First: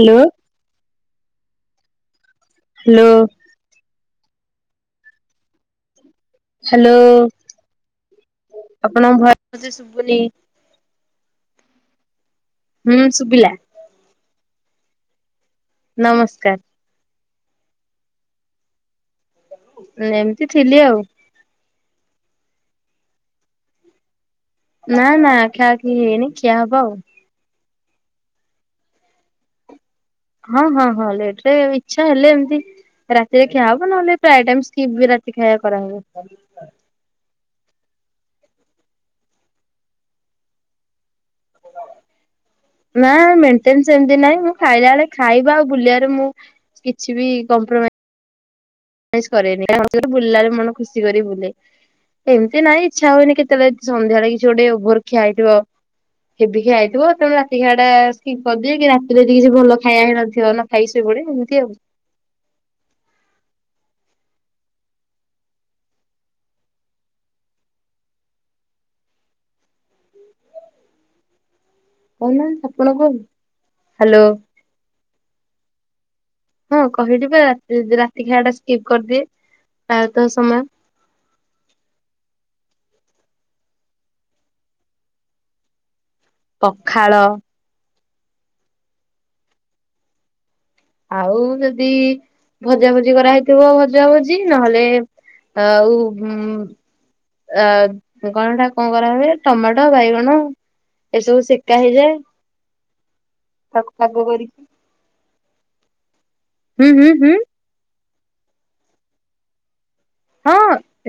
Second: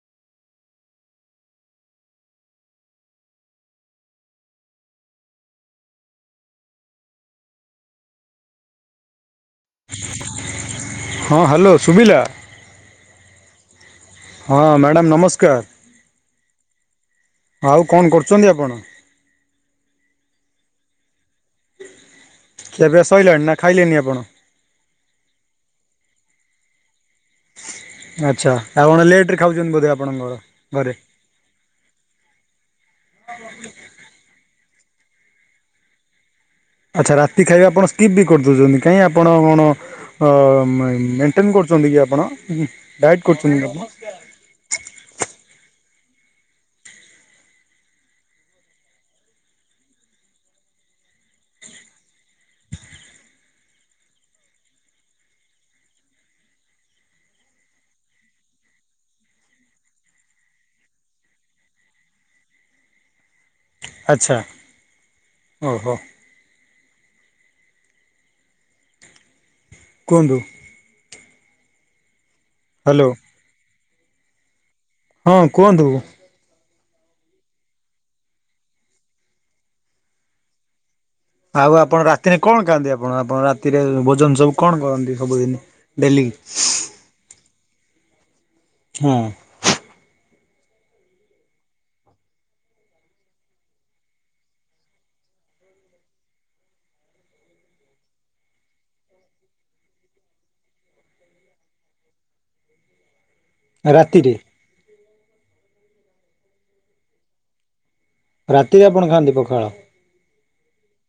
Hello. Hello. Hello ଆପଣଙ୍କ ଭଏସେ ଶୁବୁନି। ହଁ ହାଲୋ ସୁବିଲା? ହୁଁ ଶୁବିଲା। ହଁ ମାଡାମ୍ ନମସ୍କାର। ନମସ୍କାର। ଆଉ କଣ କରୁଛନ୍ତି ଆପଣ? ଏମିତି ଥିଲି ଆଉ। ଖିଆ ପିଆ ସାଆଇଲାଣି ନା ଖାଇଲେନି ଆପଣ? ନା ନା ଖିଆ ଖୀ ହେଇନି ଖିଆ ହବ ଆଉ। ଆଚ୍ଛା ଆପଣ ଲେଟ୍ ରେ ଖାଉଛନ୍ତି ବୋଧେ ଆ ହଁ ହଁ ହଁ ଲେଟ ରେ [unintelligible] ଇଚ୍ଛା ହେଲେ ଏମିତି ରାତିରେ ଖିଆ ହବ ନହେଲେ ପ୍ରାୟ ଟାଇ ସ୍କିପ୍ ବି ରାତି ଖାଇବା କରା ହବ। ଆଚ୍ଛା ରାତି ଖାଇବା ଆପଣ ସ୍କିପ୍ ବି କରି ଦଉଛନ୍ତି କାଇଁ ଆପଣ କଣ? ଅ ମଇ ମେଣ୍ଟେନ୍ କରୁଛନ୍ତି କି ଆପଣ? ନା ଡାଏଟ୍ କରୁଛନ୍ତି ଆପଣ ମେଣ୍ଟେନ୍ ସେମିତି ନାଇଁ ମୁଁ ଖାଇଲା ବେଳେ ଖାଇବା ଆଉ ବୁଲିବାରେ ମୁଁ କିଛି ବି କମ୍ପ୍ରୋମା ଆଇସ୍ କରେନି [inaudible] ବୁଲିଲା ବେଳେ ମନ ଖୁସି କରି ବୁଲେ। ଏମିତି ନାଇଁ ଇଚ୍ଛା ହୁଏନି କେତେବେଳେ ସନ୍ଧ୍ୟାବେଳେ କିଛି ଗୋଟେ ଓଭର ଖିଆ ହେଇଥିବ। ହେବି ଖିଆ ହେଇଥିବ ତେଣୁ ରାତି ଖାଇବା ଟା ସ୍କିପ୍ କରିଦିଏ କି ରାତିରେ ଯଦି କିଛି ଭଲ ଖାଇବା ହେଇ ନଥିବ ନ ଖାଇକି ଶୋଇପଡ଼େ ଏମିତି ଆଉ। ଆଚ୍ଛା ଓହୋ। କୁହନ୍ତୁ। କହୁନାହାନ୍ତି ଆପଣ ହ୍ୟାଲୋ କୁହନ୍ତୁ ହାଲୋ। ହଁ କୁହନ୍ତୁ। ହଁ କହିଲି ବା [unintelligible] ରାତିକି ଖାଇବା ଟା ସ୍କିପ୍ କରିଦିଏ ପ୍ରାୟତଃ ସମୟ। ଆଉ ଆପଣ ରାତିରେ କଣ ଖାଆନ୍ତି ଆପଣ ଆପଣ ରାତିରେ ଭୋଜନ ସବୁ କଣ କରନ୍ତି ସବୁଦିନି? ଡେଲି। ଖାଳ। ହଁ। ଆଉ ଯଦି ଭଜା ଭଜି କରାହେଇଥିବ ଭଜା ଭଜି ନହେଲେ ଆଉ ଗୁଁ ଆ କଣ ହେଟା କଣ କରାହୁଏ ଟମାଟ ବାଇଗଣ ଏସବୁ ସେକା ହେଇଯାଏ ତାକୁ ପାଗ ରାତିରେ କରିକି ହୁଁ ହୁଁ ହୁଁ। ରାତିରେ ଆପଣ ଖାଆନ୍ତି ପଖାଳ? ହଁ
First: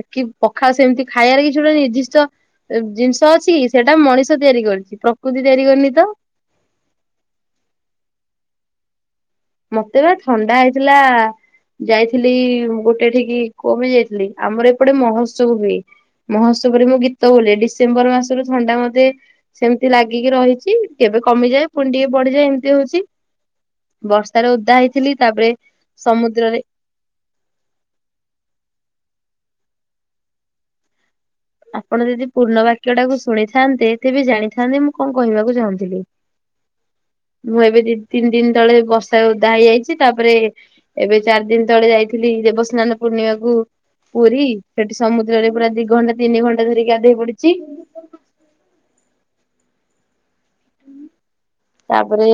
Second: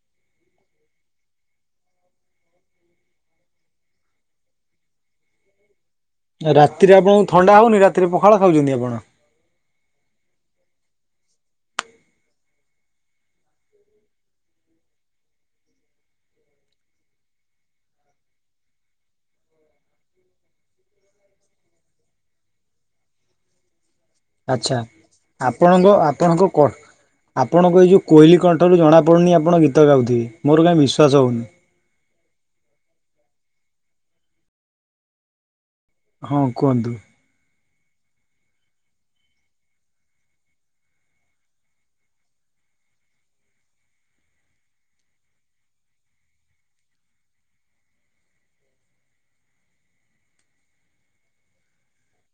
ଏ କି ପଖାଳ ସେମିତି ଖାଇବାରେ କିଛି ଗୋଟେ ନିର୍ଦିଷ୍ଟ ଜିନିଷ ଅଛି କିସେଟା ମଣିଷ ତିଆରି କରିଛି ପ୍ରକୃତି ତିଆରି କରିନି ତ। ରାତିରେ ଆପଣଙ୍କୁ ଥଣ୍ଡା ହୋଉନି ରାତିରେ ପଖାଳ ଖାଉଛନ୍ତି ଆପଣ? ମତେ ବା ଥଣ୍ଡା ହେଇଥିଲା ଯାଇଥିଲି ଗୋଟେ ଏଠିକି କଁ ପାଇଁ ଯାଇଥିଲି ଆମର ଏପଟେ ମହୋତ୍ସବ ହୁଏ। ମହୋତ୍ସବରେ ମୁଁ ଗୀତ ବୋଲେ ଡିସେମ୍ବର ମାସରୁ ଥଣ୍ଡା ମତେ ସେମିତି ଲାଗିକି ରହିଛି କେବେ କମିଯାଏ ପୁଣି ଟିକେ ବଢିଯାଏ ଏମିତି ହୋଉଛି। ଆଚ୍ଛା ତାପରେ ଆପଣଙ୍କ ଆପଣଙ୍କ ସମୁଦ୍ରରେ କ ଆପଣଙ୍କୁ ଏଇ ଯୋଉ କୋଇଲି କଣ୍ଠରୁ ଜଣାପଡ଼ୁନି ଆପଣ ଗୀତ ଗାଉଥିବେ ମୋର କାଇଁ ବିଶ୍ୱାସ ହୋଉନି। ଆପଣ ଯଦି ପୂର୍ଣ୍ଣ ବାକ୍ୟ ଟାକୁ ଶୁଣିଥାନ୍ତେ ତେବେ ଜାଣିଥାନ୍ତେ ମୁଁ କଣ କହିବାକୁ ଚାହୁଁଥିଲି। ହଁ କୁହନ୍ତୁ। ମୁଁ ଏବେ ଦି ତିନି ଦିନ୍ ତଳେ ବର୍ଷା ଓଦା ହେଇଯାଇଛି ତାପରେ ଏବେ ଚାରି ଦିନ ତଳେ ଯାଇଥିଲି ଦେବସ୍ନାନ ପୂର୍ଣ୍ଣିମାକୁୁ ପୁରୀ ସେଠି ସମୁଦ୍ରରେ ପୁରା ଦି ଘଣ୍ଟା ତିନି ଘଣ୍ଟା ଧରି ଗାଧେଇ ପଡ଼ିଛି ତାପରେ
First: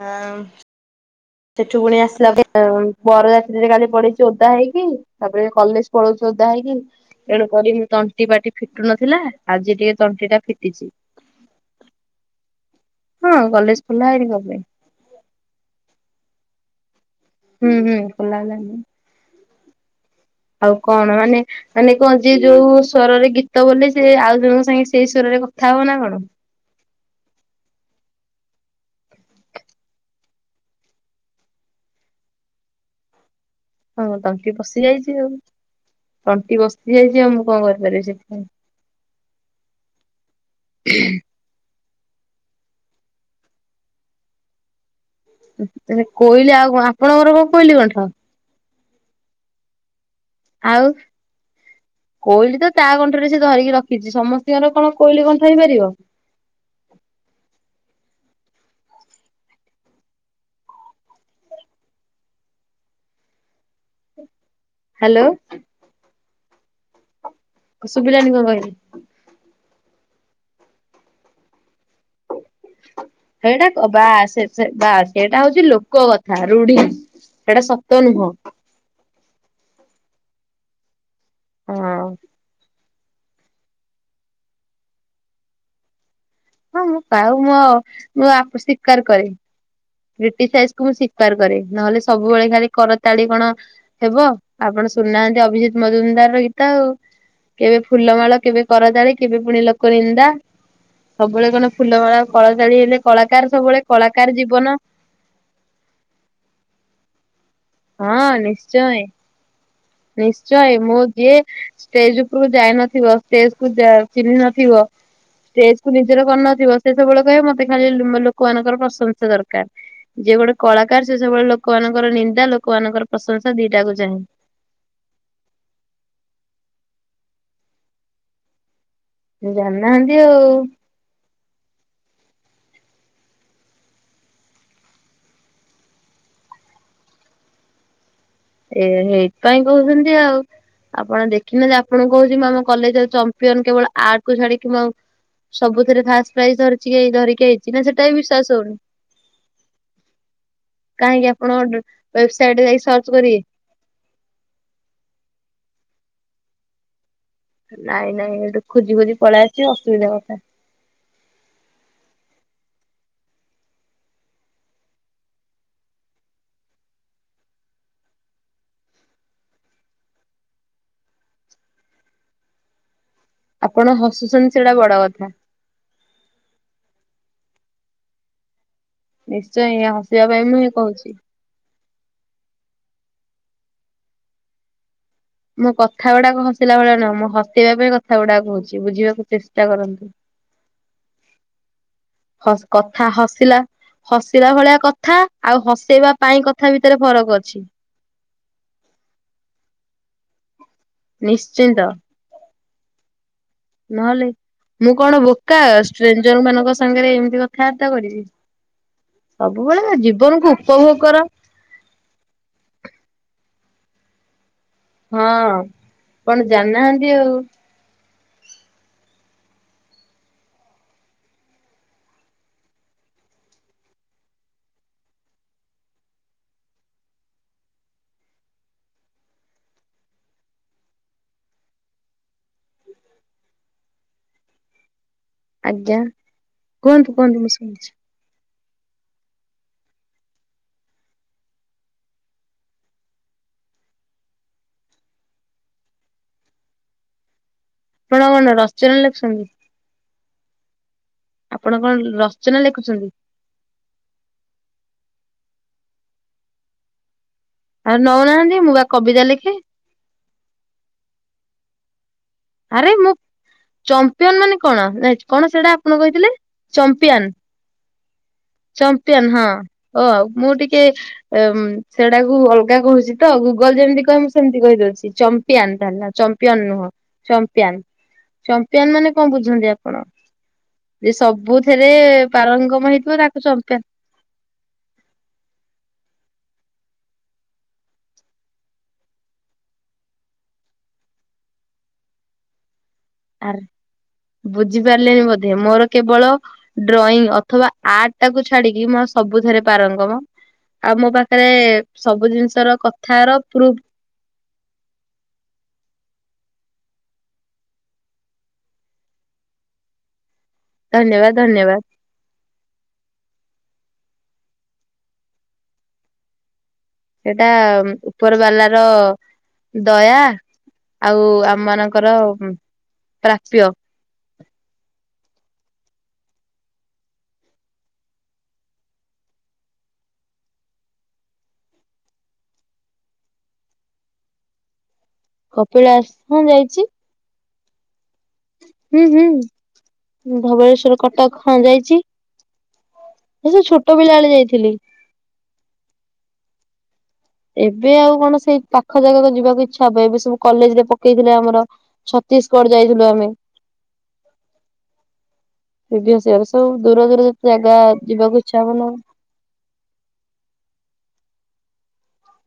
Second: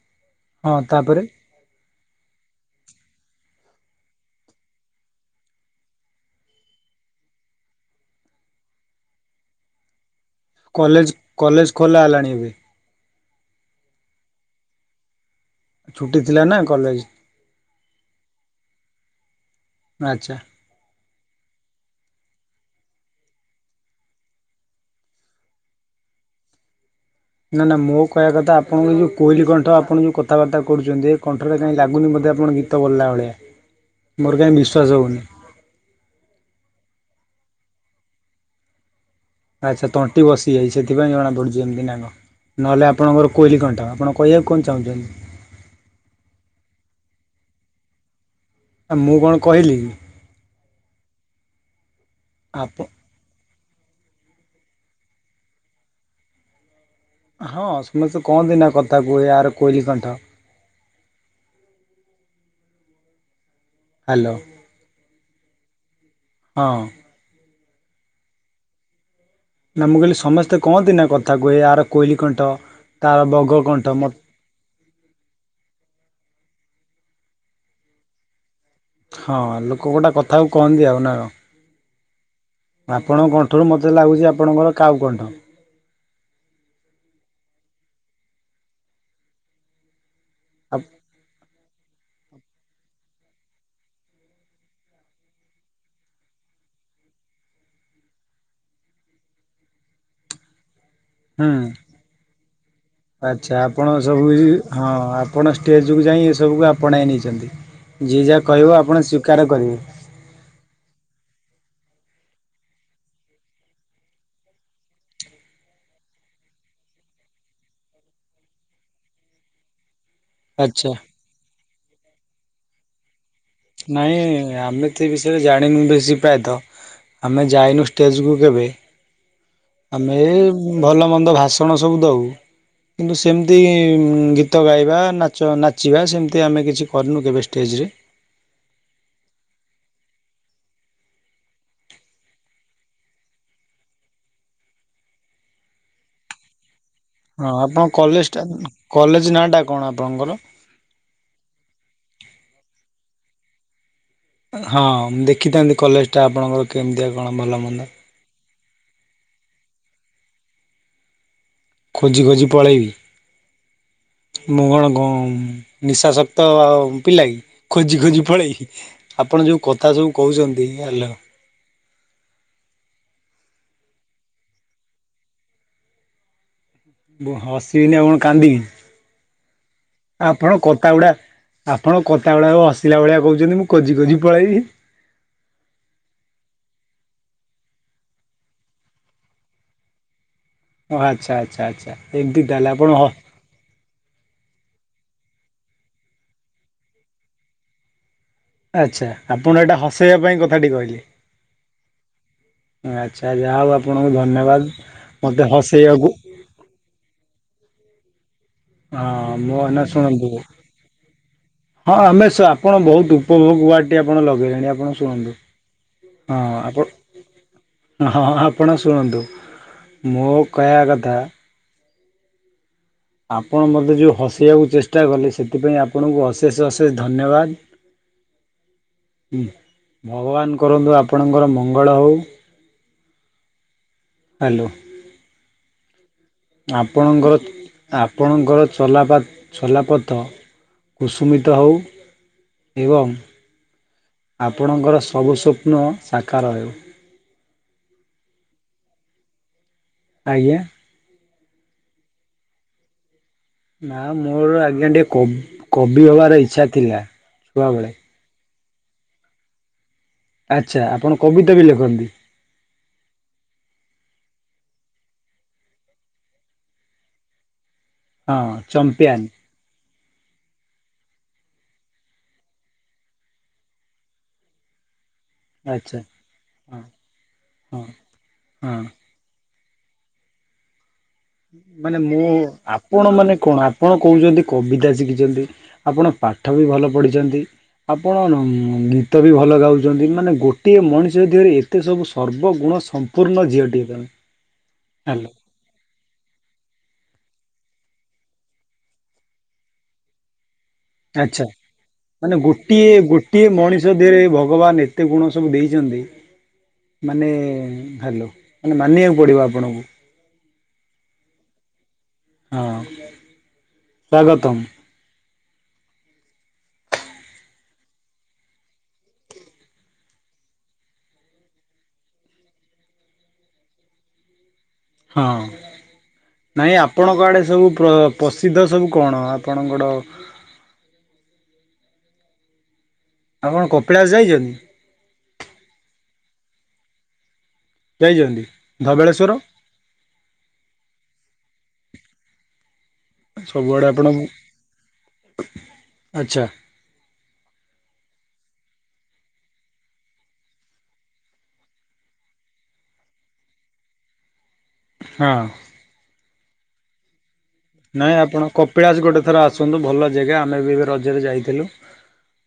ଆଁ ହଁ ତାପରେ। ସେଠୁ ପୁଣି ଆସିଲା [inaudible] ବରଯାତ୍ରୀରେ କାଲି ପଡେଇଚି ଓଦା ହେଇକି। ତାପରେ କଲେଜ୍ ପଳଉଛୁ ଓଦା ହେଇକି। ତେଣୁ କରି ମୁଁ ତଣ୍ଟି ପାଟି ଫିଟୁ ନଥିଲା ଆଜି ଟିକେ ତଣ୍ଟି ଟା ଫି କଲେଜ୍ କଲେଜ୍ ଖୋଲା ହେଲାଣି ଏବେ। ହଁ କଲେଜ୍ ଖୋଲା ହେଇକି ଗଲେଣି। ଛୁଟି ଥିଲା ନା କଲେଜ୍। ହୁଁ, ହୁଁ ଖୋଲା ହେଲାଣି। ଆଚ୍ଛା। ଆଉ କଣ ମାନେ ମାନେ କଣ ଯିଏ ଯୋଉ ସ୍ୱରରେ ଗୀତ ବୋଲେ ସିଏ ଆଉ ଜଣଙ୍କ ସାଙ୍ଗେ ସେଇ ସ୍ବରରେ କଥା ହବ ନା କଣ। ନା ନା ମୋ କହିବା କଥା ଆପଣଙ୍କ ଯୋଉ କୋଇଲି କଣ୍ଠ। ଆପଣ ଯୋଉ କଥାବାର୍ତ୍ତା କରୁଚନ୍ତି, ଏ କଣ୍ଠରେ କାଇଁ ଲାଗୁନି ବୋଧେ ଆପଣ ଗୀ ତ ବୋଲିଲା ଭଳିଆ। ହଁ ମୋର କାହିଁ ତଣ୍ଟି ବସିି ବିଶ୍ୱାସ ଯାଇଛି ହଉନି ଆଉ। ତଣ୍ଟି ବସି ଯାଇଚି ଆଉ ମୁଁ କଣ କରିପାରିବି ସେଥିପାଇଁ। ଆଚ୍ଛା ତଣ୍ଟି ବସିଯାଇଛି ସେଥିପାଇଁ ଜଣାପଡ଼ୁଚି ଏମିତି ନା କଣ? ନହେଲେ ଆପଣଙ୍କର କୋଇଲି କଣ୍ଠ ଆପଣ କହିବାକୁ କଣ ଚାହୁଁଚନ୍ତି? ହେ କୋଇଲି ଆଉ କଣ ଆପଣଙ୍କର କଣ କୋଇଲିି କଣ୍ଠ? ଏ ମୁଁ କଣ କହିଲି କି। ଆଉ କୋଇଲି ତ ଆପ ତା କଣ୍ ସେଟାରେ ସେ ଧରିକି ରଖିଚି। ସମସ୍ତିଙ୍କର କଣ କୋଇଲି କଣ୍ଠ ହେଇପାରିବ? ହଁ ସମସ୍ତେ କହନ୍ତି ନା କଥା କୁହେ ଆର କୋଇଲି କଣ୍ଠ। ହାଲୋ। ହାଲୋ। ହଁ। ତ ଶୁଭିଲାନି କଣ କହିଲି। ନା ମୁଁ କହିଲି ସମସ୍ତେ କହନ୍ତି ନା କଥା କୁହେ ଆର କୋଇଲି କଣ୍ଠ। ତାର ବଗ ସେଇଟା କଣ୍ଠ କବା ମ ସେ ସେ ବାସ୍ ସେଇଟା ହଉଚି ଲୋକ କଥା, ରୁଢି ସେଟା ସତ ନୁହଁ। ହଁ ଲୋକ ଗୋଟେ କଥାକୁ କହନ୍ତି ଆଉ ନା କଣ। ହଁ, ନା। ଆପଣଙ୍କ କଣ୍ଠରୁ ମୋତେ ଲାଗୁଚି ଆପଣଙ୍କର କାଉ କଣ୍ଠ। ହଁ ମୁଁ କାଉ ମୋ ମୁଁ ଆ, ଶିକାର କରେ କ୍ରିଟିସାଇଜ କୁ ମୁଁ ଶି କାର କରେ। ନହେଲେ ସବୁବେଳେ ଖାଲି କରତାଳି କଣ ହେବ ଆପଣ ଶୁଣି ନାହାନ୍ତି ଅଭିଜିତ ମଜୁମଦାର ର ଗୀତ ଆଉ। କେବେ ଫୁଲମାଳ, କେବେ କରତାଳି, କେବେ ପୁଣି ଲୋକ ନିନ୍ଦା। ହୁଁ, ସବୁବେଳେ କଣ ଫୁଲମାଳ କଳାତାଳି ହେଲେ କଳାକାର ଆଚ୍ଛା ସବୁବେଳେ ଆପଣ କଳାକାର ସବୁ କିଛି ଜୀବନ। ହଁ ଆ ଆପଣ ଷ୍ଟେଜ୍ କୁ ଯାଇଁ ଏସବୁକୁ ଆପଣାଇ ନେଇଛନ୍ତି। ଯିଏ ହଁ ଯାହା କହିବ ନିଶ୍ଚୟ ଆପଣ ସ୍ୱୀକାର କରିବେ। ନିଶ୍ଚୟ, ମୁଁ ଯିଏ ଷ୍ଟେଜ୍ ଉପରକୁ ଯାଇନଥିବ। ଷ୍ଟେଜ୍ କୁ ଯା- ଚିହ୍ନି ନଥିବ। ଷ୍ଟେଜ୍ କୁ ନିଜର କରିନଥିବ ସେ ସବୁବେଳେ କହିବ ମୋତେ ଖାଲି ଉଁ, ଲୋକମାନଙ୍କର ପ୍ରଶଂସା ଦରକାର। ଯିଏ ଗୋଟେ ଆଚ୍ଛା କଳାକାର ସେ ସବୁବେଳେ ଲୋକମାନଙ୍କର ନିନ୍ଦା, ଲୋକମାନଙ୍କର ପ୍ରଶଂସା ଦିଟା ନାଇଁ ଏ ଆମେ ସେ ବିଷୟରେ ଜାଣିନୁ ବେଶୀ ପ୍ରାୟତଃ। ଆମେ ଯାଇନୁ ଷ୍ଟେଜ୍ କୁ କେବେ। ଜାଣିନାହାନ୍ତି ଆମେ ଏ ଆଉ ଭଲ ମନ୍ଦ ଭାଷଣ ସବୁ ଦଉ। କିନ୍ତୁ ସେମିତି ଉଁ, ଗୀତ ଗାଇବା, ନାଚ ନାଚିବା, ସେମିତି ଆମେ କିଛି କରିନୁ କେବେ ଷ୍ଟେଜ୍ ରେ। ଏ ହେଇଥିପାଇଁ କହୁଛନ୍ତି ଆଉ। ଆପଣ ଦେଖି ନାହାନ୍ତି, ଆପଣଙ୍କୁ କହୁଛି ମୁଁ ଆମ କଲେଜ୍ ର ଚମ୍ପିୟାନ କେବଳ ଆର୍ କୁ ଛାଡିକି ମୁଁ ଆଉ। ସବୁଥିରେ ଫାଷ୍ଟ ପ୍ରାଇଜ୍ ଧରିଛି ଏ ହଁ ଆପଣଙ୍କ କଲେଜ୍ ଟା, କଲେଜ୍ ନାଁ ଟା କଣ ଆପଣଙ୍କର? କାହିଁକି ଆପଣ ଡୁ-ୱେବସାଇଟ୍ ରେ ଯାଇକି ସର୍ଚ୍ଚ କରିବେ? ହଁ ମୁଁ ଦେଖିଥାନ୍ତି କଲେଜ୍ ଟା ଆପଣଙ୍କର କେମିତିଆ କଣ ଭଲ ମନ୍ଦ। ନାଇଁ ନାଇଁ ଏଠୁ ଖୋଜି ଖୋଜି ପଳେଇ ଆଇଛୁ ଅସୁବିଧା କଥା। ଖୋଜି ଖୋଜି ପଳେଇବି। ମୁଁ କଣ କ ନିଶା ଶକ୍ତ ଆଉ ପିଲା କି ଖୋଜି ଖୋଜି ପଳେଇବି। ଆପଣ ଯେଉଁ କଥା ସବୁ କହୁଛନ୍ତି ହ୍ୟାଲୋ। ଆପଣ ହସୁଛନ୍ତି ସେଇଟା ବଡ କଥା। ମୁଁ ହସିବିିନି ଆଉ କଣ କାନ୍ଦିବି। ନିଶ୍ଚୟ ଇଏ ହସିବା ପାଇଁ ମୁଁ ହିଁ କହୁଛି। ଆପଣ କଥାଗୁଡ଼ାକ ହସିଲା ଭଳିଆ କହୁଛନ୍ତି ମୁଁ କୋଜି କୋଜି ପଳେଇବି। ମୋ କଥା ଗୁଡାକ ହସିଲା ବେଳେ ନ ମୁଁ ହସେଇବା ପାଇଁ କଥା ଗୁଡାକ କହୁଛି ବୁଝିବାକୁ ଚେଷ୍ଟା କରନ୍ତୁ। ଓ ଆଚ୍ଛା ଆଚ୍ଛା ଆଚ୍ଛା ଏମିତି ତାହାଲେ ଆପଣ ହଁ। ଆସିଲା। ହସିଲା ଭଳିଆ କଥା ଆଉ ହସେଇବା ପାଇଁ କଥା ଭିତରେ ଫରକ ଅଛି। ଆଚ୍ଛା ଆପଣ ଏଇଟା ହସେଇବା ପାଇଁ କଥାଟି କହିଲେ। ନିଶ୍ଚିନ୍ତ। ଆଚ୍ଛା ଯାହା ହଉ ଆପଣଙ୍କୁ ନହେଲେ ଧନ୍ୟବାଦ ମତେ ହସେଇବାକୁ। ଯୋଉମାନଙ୍କ ସାଙ୍ଗରେ ଏମିତି କଥାବାର୍ତ୍ତା କରିବି। ହଁ ମୋ ନା ସବୁବେଳେ ଶୁଣନ୍ତୁ ଜୀବନକୁୁ ଉପଭୋଗ କର। ହଁ ଆମେ ଆପଣ ବହୁତ ଉପଭୋଗ ୱାର୍ଡଟି ଆପଣ ଲଗେଇଲେଣି ଆପଣ ଶୁଣନ୍ତୁ ହଁ ହଁ କଣ ଆପଣ ଜାଣିନାହାନ୍ତି ଆଉ। ହଁ ଆପଣ ଶୁଣନ୍ତୁ ମୋ କହିବା କଥା ଆପଣ ମୋତେ ଯେଉଁ ହସେଇବାକୁ ଚେଷ୍ଟା କଲେ ସେଥିପାଇଁ ଆପଣଙ୍କୁ ଅଶେଷ ଅଶେଷ ଧନ୍ୟବାଦ। ହଁ ହୁଁ ଭଗବାନ କରନ୍ତୁ ଆପଣଙ୍କର ମଙ୍ଗଳ ହଉ। ହ୍ୟାଲୋ। ଆଜ୍ଞା କୁହନ୍ତୁ ଆପଣଙ୍କର କୁହନ୍ତୁ ମୁଁ ଶୁଣୁଛି। ଆପଣଙ୍କର ଚଲାପ ଚଲାପଥ କୁସୁମିତ ହଉ। ଏବଂ ଆପଣଙ୍କର ସବୁ ସ୍ୱପ୍ନ ସାକାର ହେଉ। ଆପଣ କଣ ରଚନା ଲେଖୁଛନ୍ତି। ଆଜ୍ଞା। ଆପଣ କଣ ରଚନା ଲେଖୁଛନ୍ତି। ନା ମୋର ଆଜ୍ଞା ଟିକେ କବି ହବାର ଇଚ୍ଛା ଥିଲା ଛୁଆ ଆଉ ନଉନାହାନ୍ତି ମୁଁ ବା କବିତା ଲେଖେ। ଆଚ୍ଛା ଆପଣ କବିତା ବି ଲେଖନ୍ତି। ଆରେ ମୁଁ ଚମ୍ପିୟନ ମାନେ କଣ କଣ ସେଇଟା ଆପଣ କହିଥିଲେ ଚମ୍ପିୟନ। ହଁ ଚମ୍ପିଆନ ଚମ୍ପିୟନ ହଁ ଓ ମୁଁ ଟିକେ ସେଟାକୁ ଅଲଗା କହୁଛି ତ ଗୁଗଲ ଯେମିତି କହ ମୁଁ ସେମିତି କହିଦଉଛି। ଚମ୍ପ ଚମ୍ପିୟାନ ତା ଆଚ୍ଛା ନାଁ ଚମ୍ପିୟନ ହଁ ନୁହଁ ଚମ୍ପିୟାନ ହଁ ହଁ। ଚମ୍ପିୟାନ ମାନେ କଣ ବୁଝନ୍ତି ଆପଣ ଯେ ସବୁଥିରେ ମାନେ ମୁଁ ପାରଙ୍ଗମ ଆପଣ ହେଇଥିବ ତା ମାନେ କଣ ଆପଣ କହୁଛନ୍ତି କବିତା ଶିଖିଛନ୍ତି ଆପଣ ପାଠ ବି ଭଲ ପଢ଼ିଛନ୍ତି। ଆପଣ ଗୀତ ବି ଭଲ ଗାଉଛନ୍ତି ମାନେ ଗୋଟିଏ ମଣିଷ ଦେହରେ ଏତେ ସବୁ ସର୍ବଗୁଣ ପୂର୍ଣ୍ଣ ଝିଅଟେ ହେଇଥାନ୍ତା। ବୁଝି ପାରିଲେନି ବ ଧେ ମୋର କେବଳ ଡ୍ରଇଂ ଅଥବା ଆର୍ଟ ଟାକୁ ଛାଡିକି ମୋର ସବୁଥିରେ ପାରଙ୍ଗମ। ଆଉ ମୋ ଆଚ୍ଛା ପାଖରେ ସବୁ ଜିନିଷ ର କଥାର ପ୍ରୁପ୍ ମଧ୍ୟରେ ଭଗବାନ ନତେ ଗୁଣ ସବୁ ଦେଇଛନ୍ତି। ମାନେ ହ୍ୟାଲୋ ମାନେ ମାନିବାକୁ ପଡ଼ିବ ଆପଣଙ୍କୁ। ଧନ୍ୟବାଦ ଧନ୍ୟବାଦ ହଁ ସ୍ୱାଗତମ୍। ସେଇଟା ଉପର ବାଲାର ଦୟା। ଆଉ ଆମ ମାନଙ୍କର ପ୍ରାପ୍ୟ। ହଁ। ନହିଁ ଆପଣଙ୍କ ଆଡ଼େ ସବୁ ପ୍ରସିଦ୍ଧ ସବୁ କଣ ଆପଣଙ୍କର ଆପଣ କପିଳାସ ଯାଇଛନ୍ତି? କପିଳାସ ହଁ ଯାଇଛି। ଯାଇଛନ୍ତି? ହୁଁ, ଧବଳେଶ୍ୱର ହୁଁ ଧବଳେଶ୍ଵର କଟକ, ହଁ ଯାଇଛି। ସେ ସବୁଆଡ଼େ ଛୋଟ ଆପଣ ପିଲାବେେଳେ ଯାଇଥିଲି। ଆଚ୍ଛା। ଏବେ ଆଉ କଣ ସେଇ ପାଖ ଜାଗାକ ଯିବାକୁ ଇଚ୍ଛା ହବ ଏବେ ସବୁ କଲେଜ ରେ ପକେଇଥିଲେ ଆମର ଛତିଶଗଡ ଯାଇଥିଲୁ ଆମେ। ହଁ। ପ୍ରିଭିଇୟସ୍ ଇଅର୍ ସବୁ ଦୂର ଦୂର ଯେତେ ଜାଗା ଯିବାକୁ ଇଚ୍ଛା ହବନା ଥରେ ଆସନ୍ତୁ ଭଲ ଜାଗା ଆମେ ବି ଏବେ ରଜରେ ଯାଇଥିଲୁ।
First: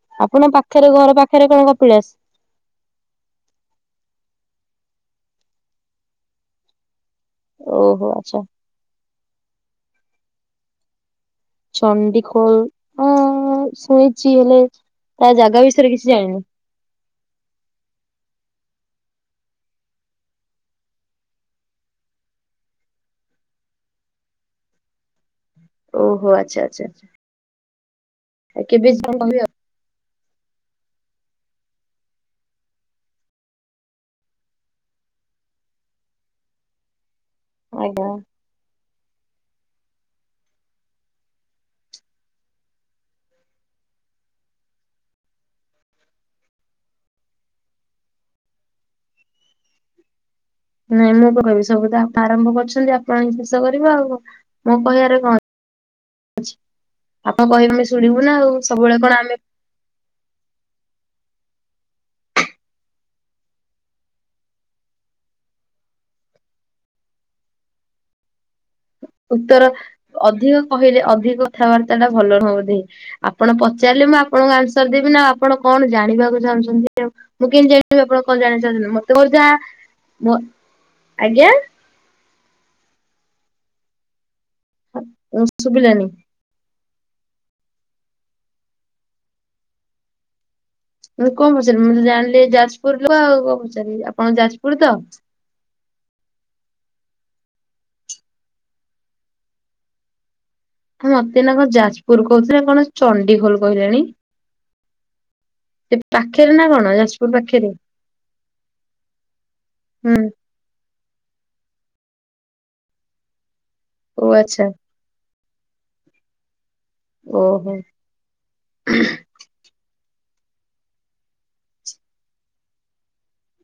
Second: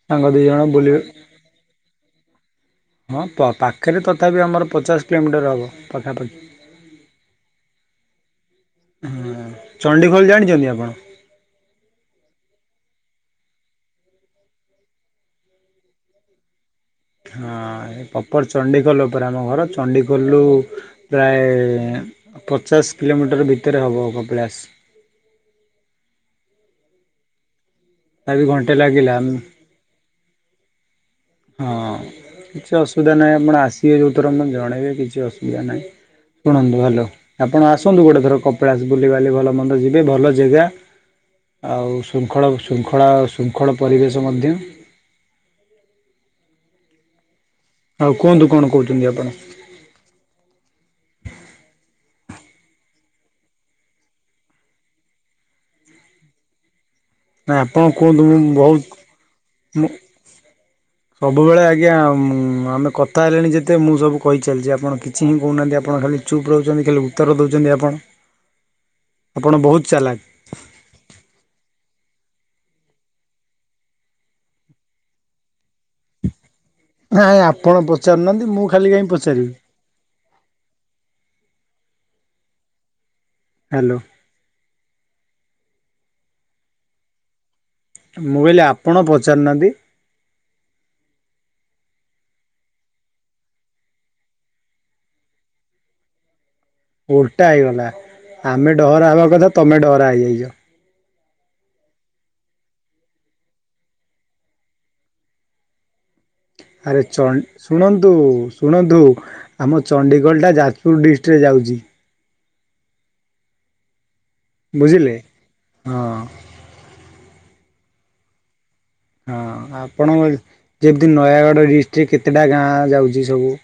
ସାଙ୍ଗ ଦି ଆପଣଙ୍କ ଜଣ ପାଖରେ ବୁଲିବେ ଘର ପାଖରେ କଣ କପିଳ ଆସଛି? ହଁ ପାଖରେ ତଥାପି ଆମର ପଚାଶ କିଲୋମିଟର ହେବ ପାଖାପାଖି। ଓହୋ ଆଚ୍ଛା। ହୁଁ ଚଣ୍ଡିଗୋଲ ଜାଣିଛନ୍ତି ଆପଣ? ଚଣ୍ଡିଖୋଲ ହ ଶୁଣିଛି ହେଲେ ତା ଜାଗା ବିଷୟରେ କିଛି ଜାଣିନି। ହଁ। ପପର ଚଣ୍ଡିଖୋଲ ଉପରେ ଆମ ଘର ଚଣ୍ଡଖୋଲରୁ ପ୍ରାୟ ପଚାଶ କିଲୋମିଟର ଭିତରେ ହେବ କପିଳାସ। ଓହୋ ଆଚ୍ଛା, ଆଚ୍ଛା, ତଥାପି ଆଚ୍ଛା। ଘଣ୍ଟେ କେବେ ଯିବି ଲାଗିଲା କହିବି ଆଉ। ହଁ କିଛି ଅସୁବିଧା ନାହିଁ ଆପଣ ଆସିବେ ଯୋଉଥର ଜଣେଇବେ କିଛି ଅସୁବିଧା ନାହିଁ। ଶୁଣନ୍ତୁ ହାଲୋ। ଆପଣ ଆଜ୍ଞା। ଆସନ୍ତୁ ଗୋଟେ ଥର କପିଳାସ ବୁଲି ବାଲି ଭଲ ମନ୍ଦ ଯିବେ ଭଲ ଜାଗା ଆଉ ଶୃଙ୍ଖଳ ଶୃଙ୍ଖଳା ଶୃଙ୍ଖଳ ପରିବେଶ ମଧ୍ୟ। ଆଉ କୁହନ୍ତୁ କଣ କହୁଛନ୍ତି ଆପଣ? ନାଇଁ ମୁଁ ତ କହିବି ସବୁ ତ ଆପଣ ଆରମ୍ଭ କରିଛନ୍ତି ଆପଣ ଶେଷ କରିବେ ଆଉ ମୋ କହିବାରେ କଣ ଅଛି? ନାଇଁ କହିବେ ଆମେ ଆପଣ ଶୁଣିବୁ କୁହନ୍ତୁ ନା ମୁ ଆଉ ସବୁବେଳେ କଣ ଆମେ ବହୁତ ସବୁବେଳେ ଆଜ୍ଞା ଆମେ କଥା ହେଲେନି ଯେତେ ମୁଁ ସବୁ କହିଚାଲିଛି ଆପଣ କିଛି ହିଁ କୋହୁନାହାନ୍ତି ଆପଣ ଖାଲି ଚୁପ୍ ରହୁଛନ୍ତି ଖାଲି ଉତ୍ତର ଦେଉଛନ୍ତି ଆପଣ। ଆପଣ ଉତ୍ତର ବହୁତ ଚାଲାକ୍। ଅଧିକ କହିଲେ ଅଧିକ କଥାବାର୍ତ୍ତା ଟା ଭଲ ନୁହ ବୋଧେ। ଆପଣ ପଚାରିଲେ ମୁଁ ଆପଣଙ୍କୁ ଆନ୍ସର ଦେବି ନା ଆପଣ କଣ ଜାଣିବାକୁ ଚାହୁଁଛନ୍ତି? ନାଇଁ ମୁଁ କେମିତି ଆପଣ ଜାଣିବି ଆପଣ କଣ ପଚାରୁନାହାନ୍ତି ଜାଣିବାକୁ ମୁଁ ଖାଲି ଚାହୁଁଛନ୍ତି କାହିଁ ମତେ କହିଥିବା ପଚାରିବି ଆଜ୍ଞା। ହାଲୋ। ଶୁଭିଲାନି। ମୁଁ କହିଲି ଆପଣ ପଚାରୁନାହାନ୍ତି? ମୁ କଣ ପଚାରିଲି ମୁଁ ଜାଣିଲି ଯାଜପୁରରୁ ଆଉ କଣ ପଚାରିଲି ଆପଣଙ୍କ ଯାଜପୁର ତ? ଓଲଟା ହେଇଗଲା ଆମେ ଡହରା ହେବା କଥା ତମେ ଡହରା ହେଇଯାଇଛ। ହଁ ମତେ ଏନା କଣ ଯାଜପୁର କହୁଥିଲେ, କଣ ଚଣ୍ଡିଖୋଲ କହିଲେଣି। ସେ ପାଖରେ ନା କଣ ଆରେ ଚ ଯାଜପୁର ପାଖରେ ଶୁଣନ୍ତୁ ଶୁଣନ୍ତୁ ଆମ ହୁଁ। ଚଣ୍ଡିଖୋଲଟା ଯାଜପୁର ଡିଷ୍ଟିକଟରେ ଯାଉଛି। ଓ ଆଚ୍ଛା। ବୁଝିଲେ ହଁ। ଓହୋ। ହଁ ଆପଣଙ୍କ ଯେମିତି ନୟାଗଡ଼ ଡିଷ୍ଟ୍ରିଟ କେତେଟା ଗାଁ ଯାଉଛି ସବୁ।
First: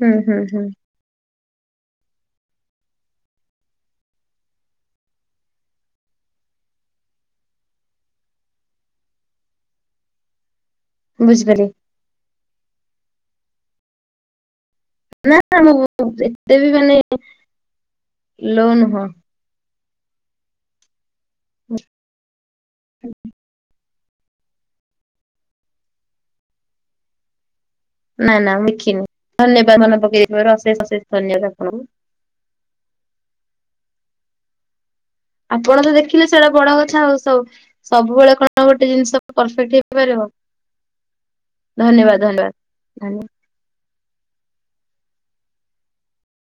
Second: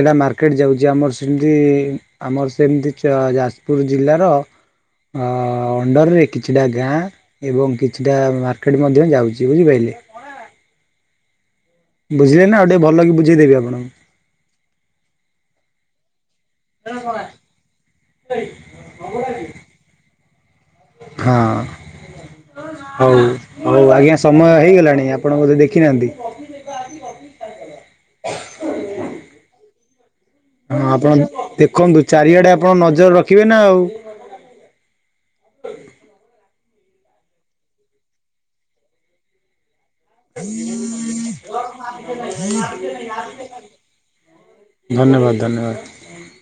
ହୁଁ ହୁଁ ମାର୍କେଟ ହୁଁ ଯାଉଛି, ଆମର ସେମିତି ଆମର ସେମିତି ଯାଜପୁର ଜିଲ୍ଲାର ଅ ଅଣ୍ଡରରେ କିଛିଟା ଗାଁ ଏବଂ କିଛିଟା ମାର୍କେଟ ମଧ୍ୟ ଯାଉଛି ବୁଝିପାରିଲେ। ବୁଝିପାରି ବୁଝିଲେ ନା ଆଉ ଟିକେ ଭଲ କି ବୁଝେଇଦେବି ଆଣଙ୍କୁ? ନା ମୁଁ ଏତେ ବି ମାନେ ଲୋ ନୁହଁ। ହଁ ହଉ ହଉ ଆଜ୍ଞା ସ ସମୟ ହେଇଗଲାଣି ଆପଣ ବୋଧେ ଦେଖିନାହାନ୍ତି। ନା ନା ଦେଖିନି ଧନ୍ୟବାଦ ମନେ ପକେଇ ଦେଇ ଥିବାରୁ ହଁ ଅଶେଷ ଅଶେଷ ଆପଣ ଧନ୍ୟବାଦ ଆପଣଙ୍କୁ। ଦେଖନ୍ତୁ ଚାରିଆଡ଼େ ଆପଣ ନଜର ରଖିବେ ନା ଆଉ। ଆପଣ ତ ଦେଖିଲେ ସେଇଟା ବଡ କଥା ଆଉ ସ ସବୁବେଳେ କଣ ଗୋଟେ ଜିନିଷ ପରଫେକ୍ଟ ହେଇ ଧନ୍ୟବାଦ ଧନ୍ୟବାଦ ଧନ୍ୟବାଦ। [unintelligible] ଧନ୍ୟବାଦ, ଧନ୍ୟବାଦ।